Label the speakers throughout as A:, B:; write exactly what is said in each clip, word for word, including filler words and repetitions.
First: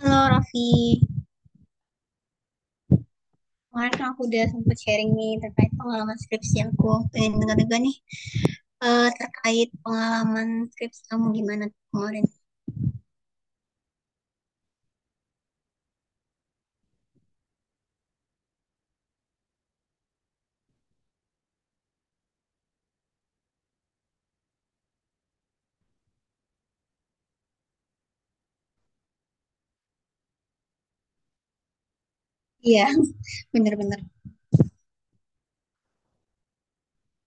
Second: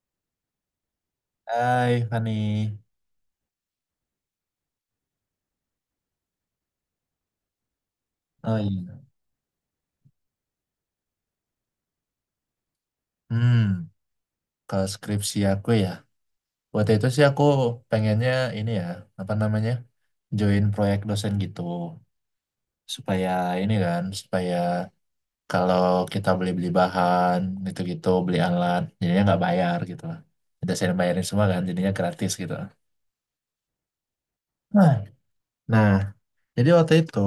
A: Halo Raffi,
B: Hai Fani,
A: kemarin kan aku udah sempat sharing nih terkait pengalaman skripsi aku. Pengen dengar juga nih
B: oh iya,
A: eh, terkait pengalaman skripsi kamu gimana tuh kemarin?
B: hmm, kalau skripsi aku ya, waktu itu sih aku pengennya ini ya, apa namanya, join proyek dosen gitu, supaya ini kan, supaya kalau kita beli-beli bahan, gitu-gitu, beli alat, jadinya nggak bayar gitu lah. Dosen yang bayarin semua kan, jadinya gratis gitu.
A: Iya, bener-bener.
B: Nah, nah jadi waktu itu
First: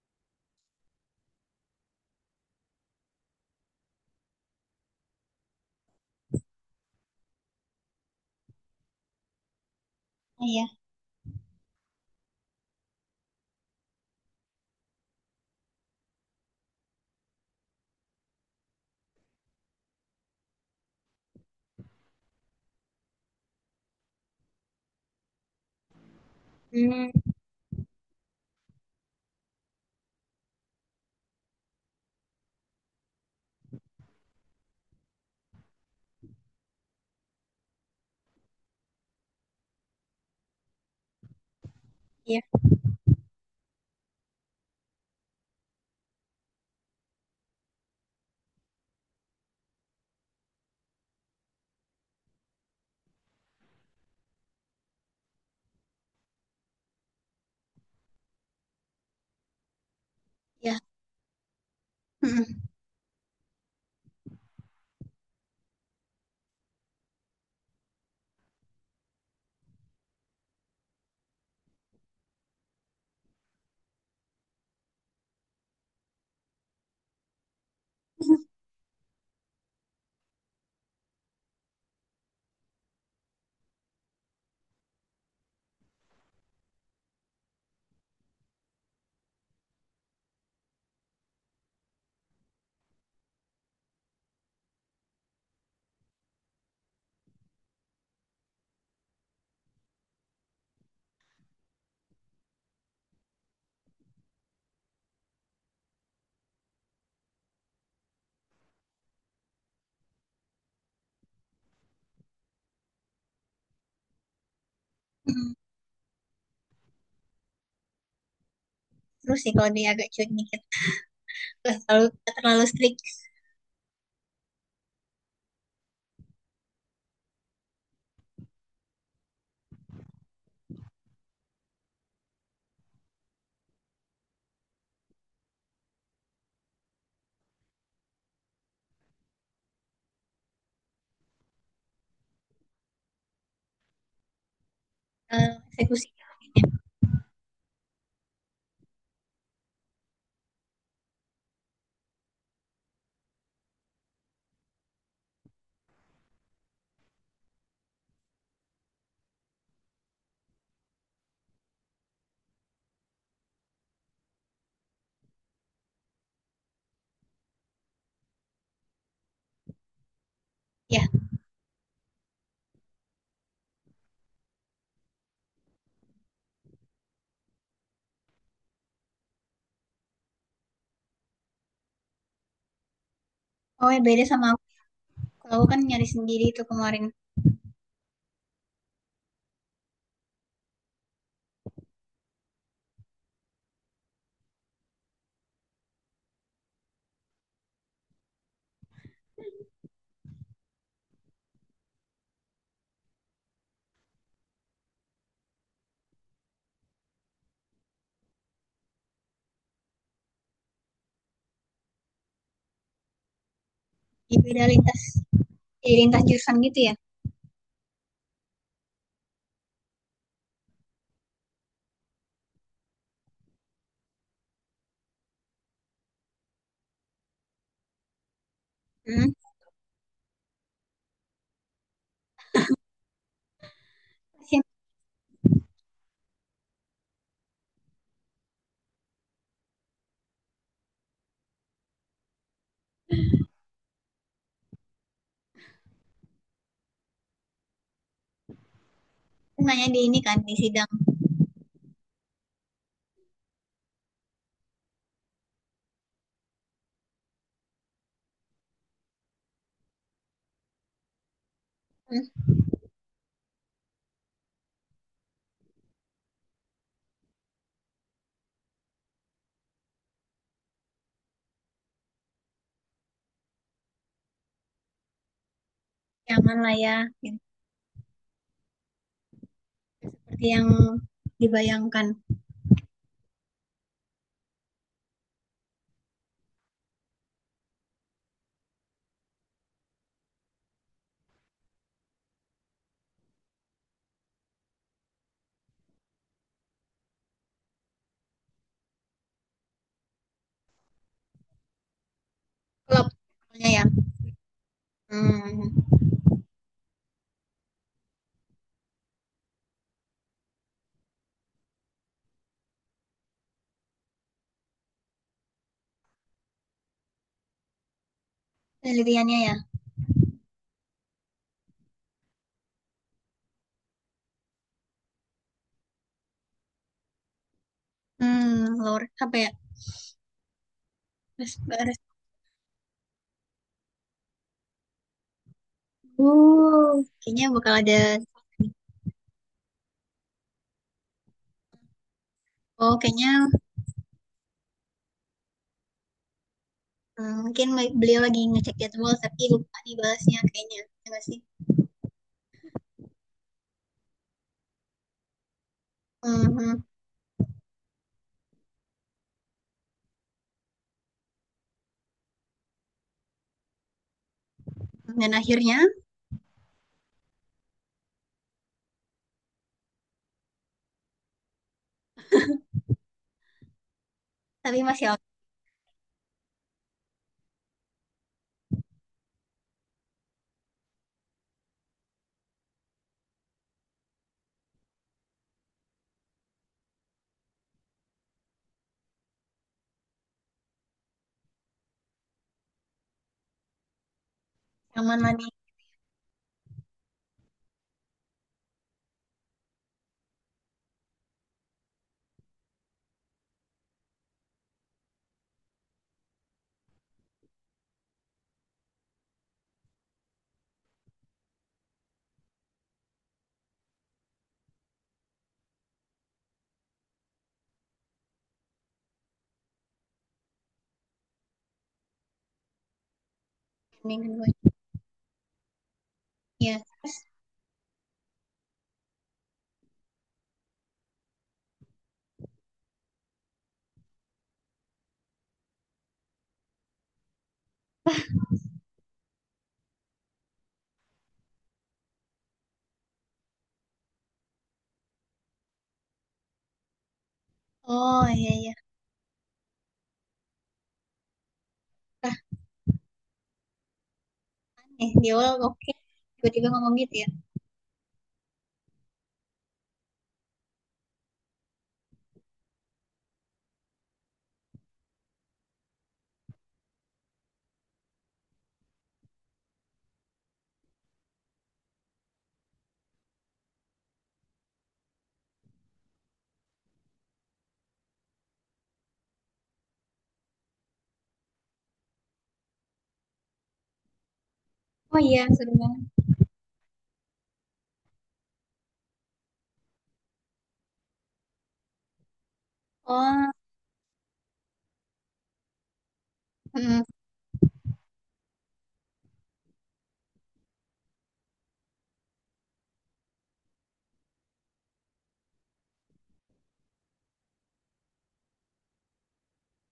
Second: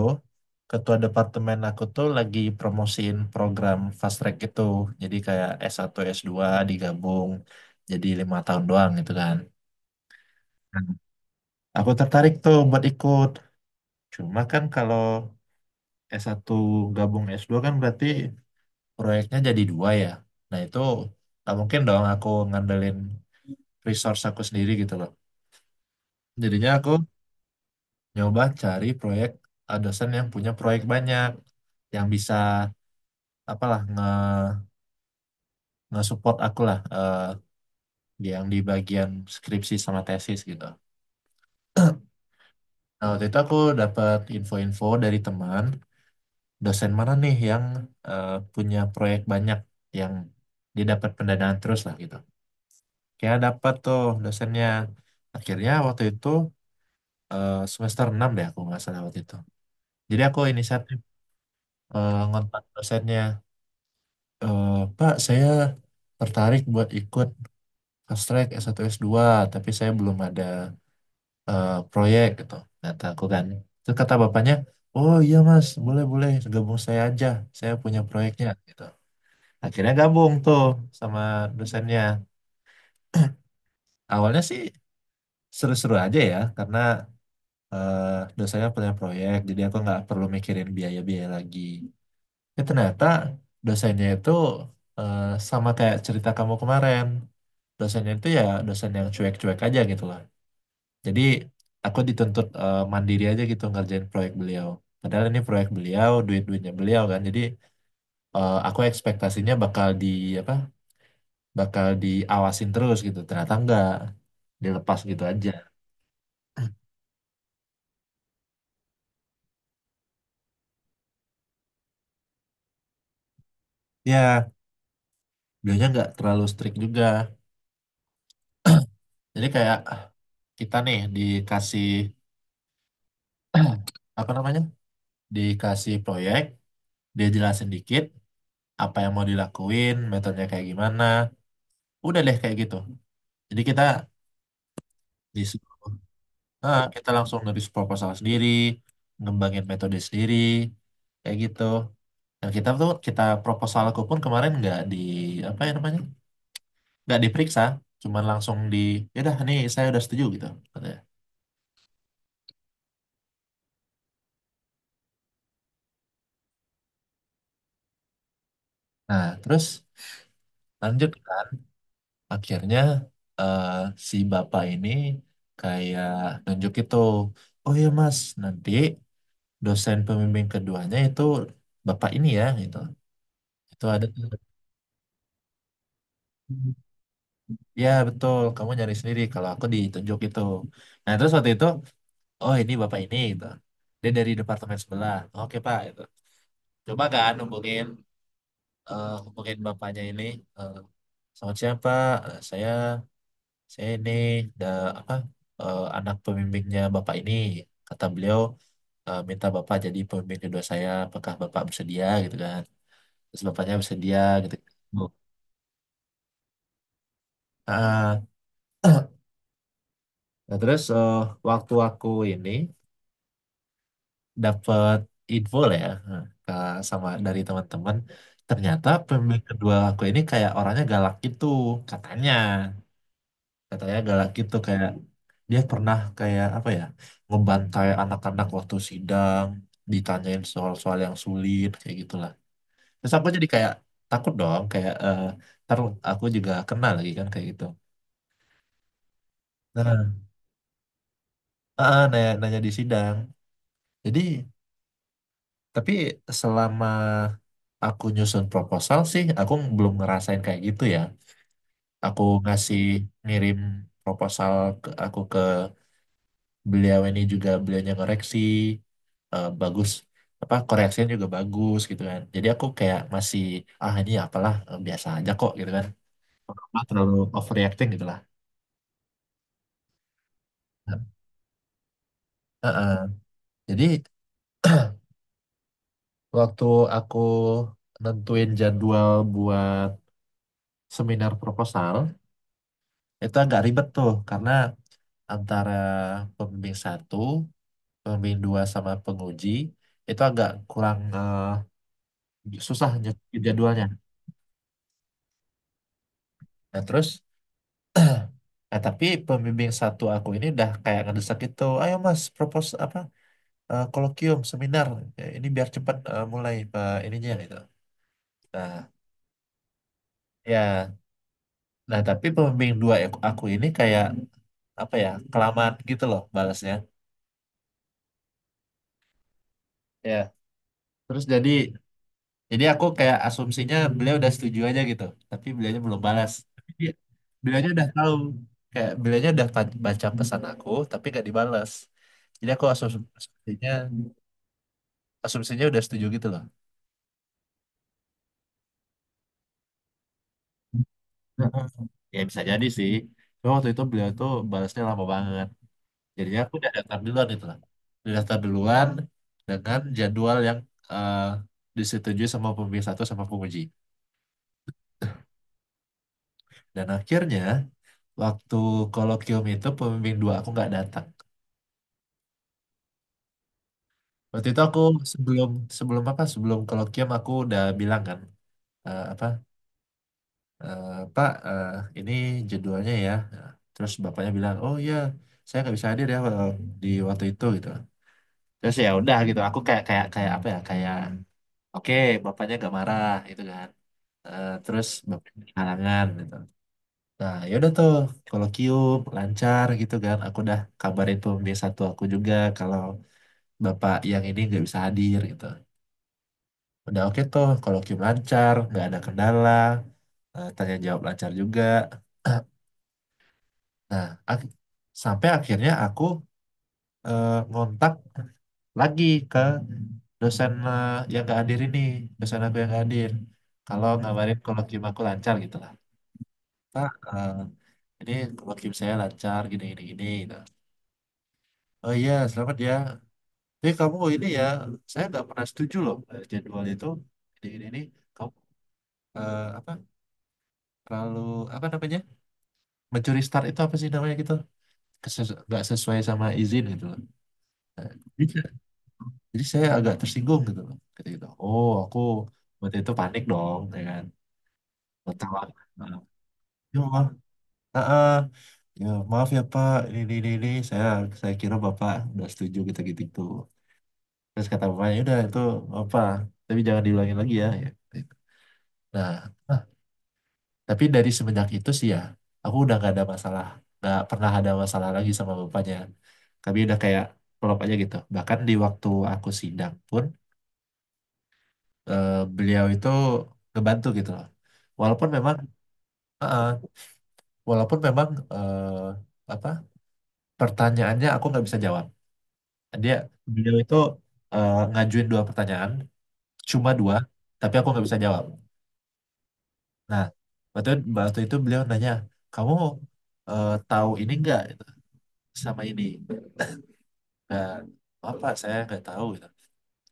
B: ketua departemen aku tuh lagi promosiin program fast track gitu. Jadi kayak s satu s dua digabung jadi lima tahun doang gitu kan.
A: Iya,
B: Hmm. Aku tertarik tuh buat ikut. Cuma kan kalau s satu gabung s dua kan berarti proyeknya jadi dua ya. Nah itu nggak mungkin dong aku ngandelin resource aku sendiri gitu loh. Jadinya aku
A: hmm,
B: nyoba cari proyek, eh, dosen yang punya proyek banyak yang bisa apalah nge nge-support aku lah, eh, di- yang di bagian skripsi sama tesis gitu.
A: iya,
B: Nah, waktu itu aku dapat info-info dari teman, dosen mana nih yang eh, punya proyek banyak, yang dia dapat pendanaan terus lah gitu. Kayak dapat tuh dosennya. Akhirnya waktu itu, eh, semester enam deh aku nggak salah waktu itu. Jadi aku
A: iya.
B: inisiatif eh,
A: Mm-mm.
B: ngontak dosennya, "Eh, Pak, saya tertarik buat ikut fast track es satu s dua, tapi saya belum ada, eh, proyek," gitu, kata aku kan. Terus kata bapaknya, "Oh iya mas, boleh boleh, gabung saya aja, saya punya proyeknya," gitu. Akhirnya gabung tuh sama dosennya. Awalnya sih seru-seru aja ya karena eh, dosennya punya proyek, jadi aku nggak perlu mikirin biaya-biaya lagi. Ya ternyata dosennya itu, eh, sama kayak cerita kamu kemarin, dosennya itu ya dosen yang cuek-cuek aja gitu lah. Jadi aku dituntut eh, mandiri aja gitu ngerjain proyek beliau. Padahal ini proyek beliau, duit-duitnya beliau kan. Jadi eh, aku ekspektasinya bakal di apa? Bakal diawasin terus gitu. Ternyata enggak, dilepas gitu aja.
A: Mm. Terus sih kalau dia agak cuek dikit, nggak terlalu nggak terlalu strict.
B: Ya, beliaunya enggak terlalu strict juga. Jadi kayak kita nih dikasih apa namanya? Dikasih proyek, dia jelasin dikit apa yang mau dilakuin, metodenya kayak gimana. Udah deh kayak gitu. Jadi kita
A: eh,
B: disuruh,
A: Eksekusi.
B: ah kita langsung nulis proposal sendiri, ngembangin metode sendiri, kayak gitu. Dan kita tuh kita proposalku pun kemarin nggak di apa ya namanya, nggak diperiksa, cuman langsung di, ya yaudah nih saya udah setuju gitu katanya. Nah, terus
A: Ya,
B: lanjut kan, akhirnya eh, si bapak ini kayak nunjuk itu, oh iya mas, nanti dosen pembimbing keduanya itu bapak ini ya gitu. Itu
A: oh ya
B: ada
A: beda
B: tuh.
A: sama aku. Kalau aku kan nyari sendiri tuh kemarin
B: Ya betul, kamu nyari sendiri, kalau aku ditunjuk itu. Nah terus waktu itu, oh ini bapak ini gitu. Dia dari departemen sebelah. Oke pak, gitu. Coba kan hubungin, eh, hubungin bapaknya ini. eh, Selamat siang pak, eh, saya saya ini da, apa eh, anak pembimbingnya bapak ini. Kata beliau eh, minta bapak jadi pembimbing kedua saya. Apakah bapak bersedia gitu kan? Terus bapaknya bersedia
A: di
B: gitu.
A: beda lintas,
B: Bu.
A: di lintas jurusan gitu ya.
B: Ah, Nah, terus eh, waktu aku ini dapat info lah ya, eh, ke sama dari teman-teman, ternyata
A: Hmm.
B: pemilik kedua aku ini kayak orangnya galak gitu katanya katanya galak gitu,
A: Pasti
B: kayak dia pernah kayak apa ya, ngebantai anak-anak waktu sidang, ditanyain soal-soal yang sulit kayak gitulah. Terus aku jadi kayak takut dong, kayak eh ntar aku juga kena lagi kan kayak gitu.
A: nanya di ini
B: Nah,
A: kan di sidang.
B: eh, eh, nanya, nanya di sidang. Jadi tapi selama aku nyusun proposal sih, aku belum ngerasain kayak gitu ya. Aku
A: Hmm,
B: ngasih ngirim proposal ke aku ke beliau ini juga, beliaunya ngoreksi, eh, bagus, apa koreksinya juga bagus gitu kan. Jadi aku kayak masih, ah ini apalah, eh, biasa aja kok gitu kan.
A: jangan lah
B: Nggak
A: ya.
B: terlalu
A: Gitu.
B: overreacting gitu lah.
A: Seperti yang dibayangkan.
B: Eh, eh. Jadi waktu aku nentuin jadwal buat seminar proposal itu agak ribet tuh, karena antara pembimbing satu, pembimbing dua sama penguji itu agak kurang, eh, susah
A: Kalau
B: nyetir
A: ya,
B: jadwalnya.
A: hmm,
B: Nah terus, nah tapi pembimbing satu aku ini udah kayak ngedesak gitu, ayo mas propose apa, eh, kolokium seminar. Ya, ini biar cepat eh, mulai eh, ininya gitu. Nah
A: penelitiannya ya,
B: ya, nah tapi pembimbing dua aku aku ini kayak apa ya, kelamaan gitu loh balasnya.
A: hmm, lower apa ya?
B: Ya, terus jadi
A: Res- res-
B: jadi aku kayak asumsinya beliau udah setuju aja gitu, tapi beliaunya belum balas. Tapi dia,
A: Uh, kayaknya
B: beliau
A: bakal
B: udah
A: ada.
B: tahu, kayak beliau udah pa- baca pesan aku tapi gak dibalas. Jadi aku
A: Oh,
B: asum-
A: kayaknya
B: asumsinya asumsinya udah setuju gitu loh.
A: hmm, mungkin beliau lagi ngecek jadwal tapi lupa dibalasnya kayaknya, ya nggak sih?
B: Heeh. Ya bisa jadi sih. Cuma waktu itu beliau tuh balasnya lama banget. Jadinya aku
A: Hmm,
B: udah
A: hmm,
B: daftar duluan itu lah. Udah daftar duluan dengan jadwal yang eh, disetujui sama pembimbing satu sama penguji.
A: hmm. Dan akhirnya,
B: Dan akhirnya waktu kolokium itu, pembimbing dua aku nggak datang. Waktu itu aku
A: tapi masih aw-
B: sebelum, sebelum apa sebelum kolokium aku udah bilang kan, eh, apa eh, Pak, eh, ini jadwalnya ya. Nah, terus bapaknya bilang, oh iya, saya nggak bisa hadir ya, eh, di waktu itu gitu. Terus ya udah gitu aku kayak, kayak kayak apa ya, kayak oke bapaknya nggak marah gitu kan. Eh, terus
A: aman lah
B: bapaknya
A: nih
B: halangan gitu. Nah ya udah tuh, kolokium lancar gitu kan, aku udah kabarin pembimbing satu aku juga kalau bapak yang ini nggak bisa hadir gitu. Udah oke tuh, kolokium lancar, nggak ada kendala. Eh, tanya jawab lancar juga. Nah, ak- sampai akhirnya aku eh, ngontak lagi ke dosen, eh, yang gak hadir ini, dosen aku yang gak hadir, kalau
A: minggu
B: ngabarin
A: kedua.
B: kolokium aku lancar gitu lah.
A: Iya.
B: Pak,
A: Terus,
B: eh, ini kolokium saya lancar, gini, gini, gini, gitu. Oh iya, selamat ya. Tapi kamu ini ya, saya nggak pernah setuju loh eh, jadwal itu. Ini, ini, ini. Kamu, eh, apa, terlalu, apa namanya, mencuri start itu apa sih namanya gitu? Keses- nggak sesuai sama izin gitu loh. Eh,
A: oh iya iya.
B: Jadi saya agak tersinggung gitu loh. Kayak gitu. Oh, aku
A: Nah,
B: waktu itu panik dong, ya kan.
A: eh, di
B: Ketawa.
A: awal
B: Nah,
A: oke, tiba-tiba
B: ya,
A: ngomong
B: Pak.
A: gitu ya.
B: Ah, ah. Ya, maaf ya Pak. Ini, ini, ini, ini. Saya, saya kira bapak udah setuju kita gitu gitu. Terus kata bapaknya udah itu apa. Tapi jangan diulangin lagi ya, ya gitu. Nah, ah, tapi dari semenjak itu sih ya, aku udah gak ada masalah. Gak pernah ada masalah lagi sama bapaknya. Kami udah kayak klop aja gitu. Bahkan di waktu aku sidang pun, eh, beliau itu ngebantu gitu loh. Walaupun
A: Oh
B: memang,
A: iya, seru banget.
B: eh, walaupun memang eh, apa, pertanyaannya aku nggak bisa jawab. Dia,
A: Oh,
B: beliau itu eh, ngajuin dua pertanyaan, cuma dua,
A: nggak mm,
B: tapi aku nggak bisa jawab. Nah, waktu waktu itu beliau nanya, kamu eh, tahu ini nggak gitu, sama ini? Nah, apa saya nggak tahu gitu.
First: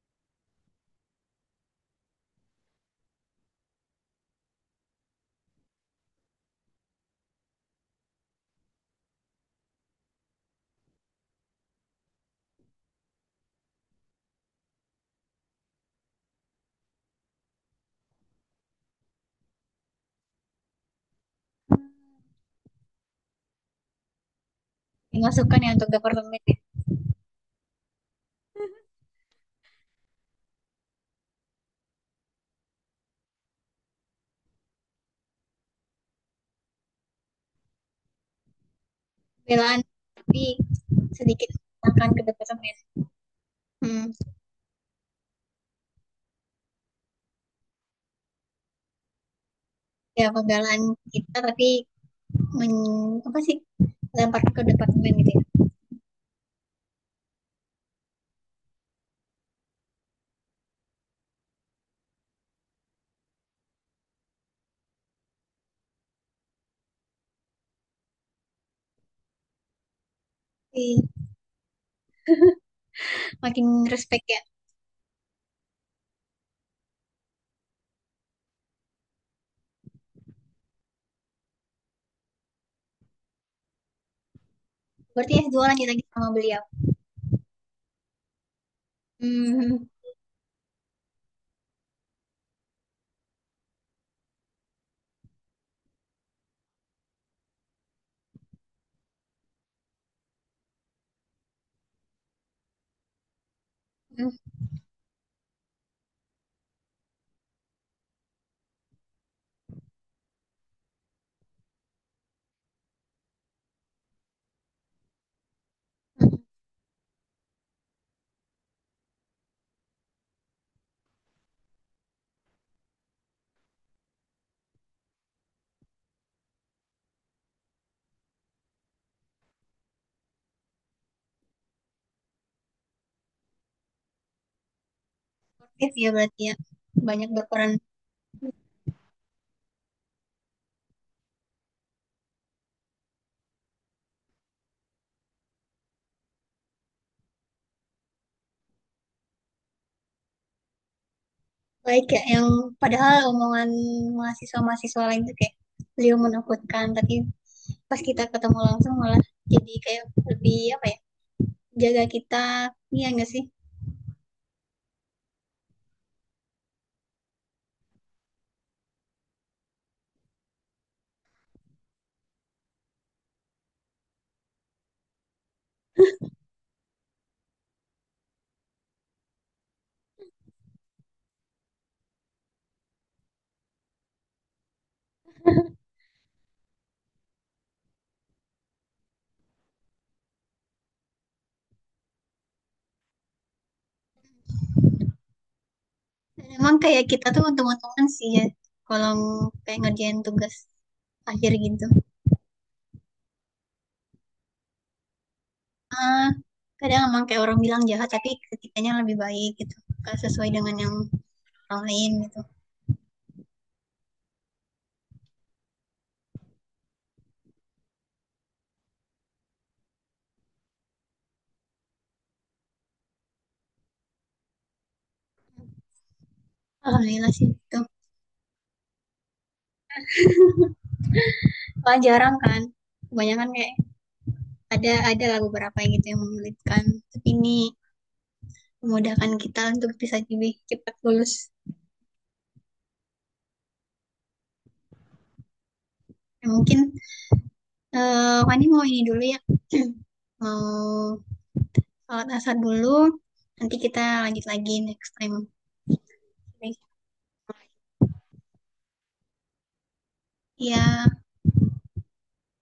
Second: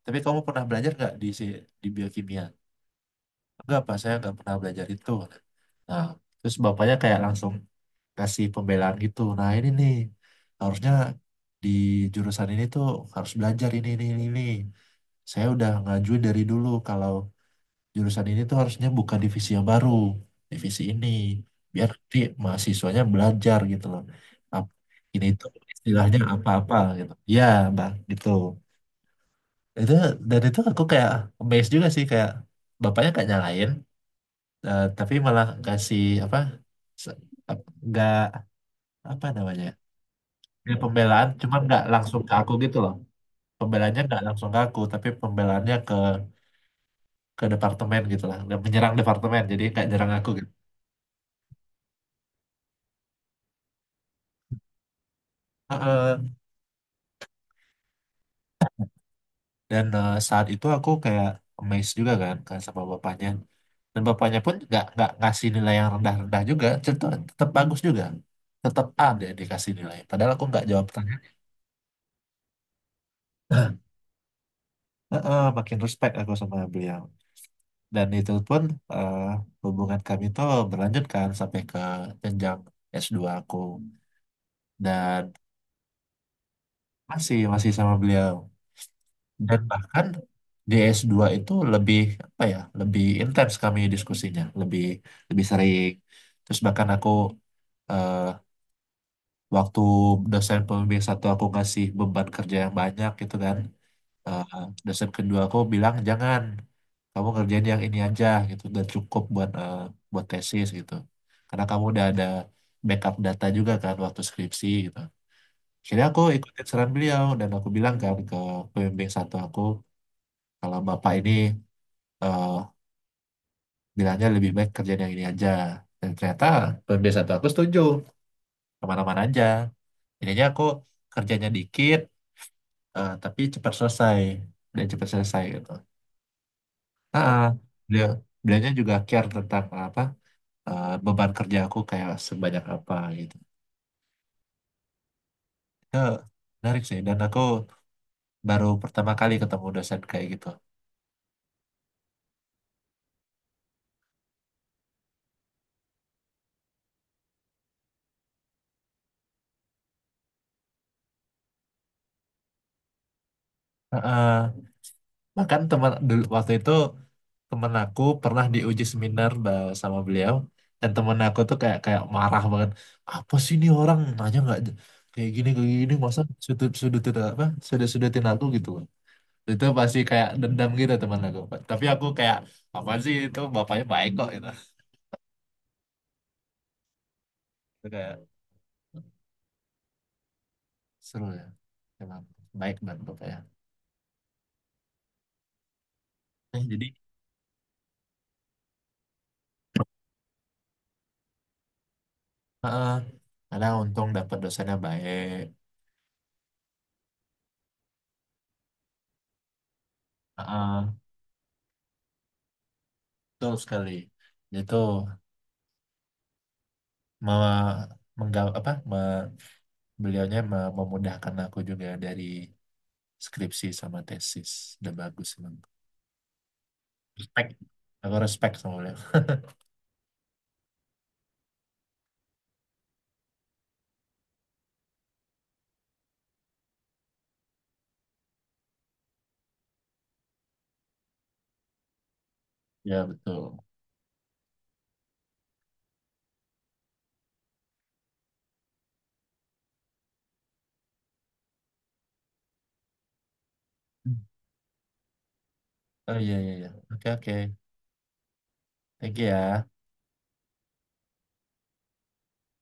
B: Tapi kamu pernah belajar nggak di si- di biokimia? Enggak, Pak, saya nggak pernah belajar itu. Nah, terus bapaknya kayak langsung kasih pembelaan gitu. Nah ini nih, harusnya di jurusan ini tuh harus belajar ini ini ini. Ini. Saya udah ngajuin dari dulu kalau jurusan ini tuh harusnya buka divisi yang baru, divisi ini biar nanti mahasiswanya belajar gitu loh. Ap- ini tuh
A: dimasukkan ya untuk
B: istilahnya
A: departemen
B: apa-apa gitu. Ya, Mbak, gitu. Itu dan itu aku kayak amazed juga sih, kayak bapaknya gak nyalain, eh, tapi malah kasih apa, se- ap- nggak apa namanya.
A: pembelaan tapi
B: Ini pembelaan
A: sedikit
B: cuman nggak
A: akan
B: langsung ke aku
A: kedekatan ya.
B: gitu loh. Pembelanya
A: Hmm,
B: nggak langsung ke aku, tapi pembelaannya ke ke departemen gitu lah. Dan menyerang departemen, jadi nggak nyerang
A: ya
B: aku gitu.
A: pembelaan kita tapi men, apa sih lempar ke departemen gitu ya.
B: Heeh. Dan eh, saat itu aku kayak amazed juga kan, kan, sama bapaknya. Dan bapaknya pun nggak nggak ngasih nilai yang rendah-rendah juga, tetap, tetap bagus juga. Tetap A dia dikasih nilai. Padahal aku nggak jawab pertanyaan.
A: Makin respect ya.
B: Heeh, makin respect aku sama beliau. Dan itu pun, eh, hubungan kami itu berlanjut kan sampai ke jenjang s dua aku. Dan
A: Berarti S dua lanjut lagi sama beliau.
B: masih masih sama beliau, dan
A: Hmm,
B: bahkan di s dua itu lebih, apa ya, lebih intens kami diskusinya, lebih lebih sering. Terus bahkan aku, eh, waktu dosen pembimbing satu aku ngasih beban kerja yang banyak gitu kan,
A: hmm,
B: eh, dosen kedua aku bilang jangan, kamu kerjain yang ini aja gitu dan cukup buat, eh, buat tesis gitu, karena kamu udah ada backup data juga kan waktu skripsi gitu. Jadi aku ikutin saran beliau dan aku bilang kan ke pembimbing satu aku kalau bapak ini eh, bilangnya lebih baik kerjaan yang ini aja. Dan ternyata pembimbing satu aku setuju kemana-mana aja. Jadinya aku kerjanya dikit, eh, tapi cepat selesai, dan cepat selesai gitu.
A: aktif ya berarti ya. Banyak
B: Nah,
A: berperan
B: beliau beliaunya juga care tentang apa, eh, beban kerja aku kayak sebanyak apa gitu. Eh, Menarik sih, dan aku baru pertama kali ketemu dosen kayak gitu.
A: baik ya yang padahal omongan mahasiswa-mahasiswa lain tuh kayak beliau menakutkan tapi pas kita ketemu langsung malah jadi kayak lebih apa ya jaga kita iya enggak sih.
B: Heeh. Bahkan teman dulu waktu itu, temen aku pernah diuji seminar ba- sama beliau, dan temen aku tuh kayak, kayak marah banget, apa sih ini orang nanya nggak j- kayak gini kayak gini, masa sudut sudutin apa sudut sudutin aku gitu. Itu pasti kayak dendam gitu temen aku. Tapi aku kayak apa sih, itu bapaknya baik kok gitu. Itu kayak seru ya, emang baik banget bapaknya.
A: Dan
B: Eh,
A: emang
B: jadi
A: kayak kita tuh untung-untungan sih ya kalau kayak ngerjain tugas akhir gitu.
B: heeh, karena untung dapat dosennya baik.
A: Ah, kadang emang kayak orang bilang jahat tapi ketikanya lebih baik gitu. Gak sesuai dengan
B: Heeh,
A: yang orang lain gitu.
B: betul sekali. Itu mau mengga apa, beliaunya me- memudahkan aku juga dari skripsi sama tesis. Udah bagus emang.
A: Alhamdulillah sih
B: Respect.
A: gitu.
B: Aku respect sama beliau.
A: Kalau jarang kan, kebanyakan kayak ada ada lah beberapa yang gitu yang menyulitkan. Tapi ini memudahkan kita untuk bisa lebih cepat lulus.
B: Ya, betul.
A: Ya, mungkin eh Fani mau ini dulu ya, mau sholat asar dulu. Nanti kita
B: Hmm.
A: lanjut lagi next time.
B: Oh iya, iya, iya.
A: Oke.
B: Oke, oke. Thank you ya.
A: Iya,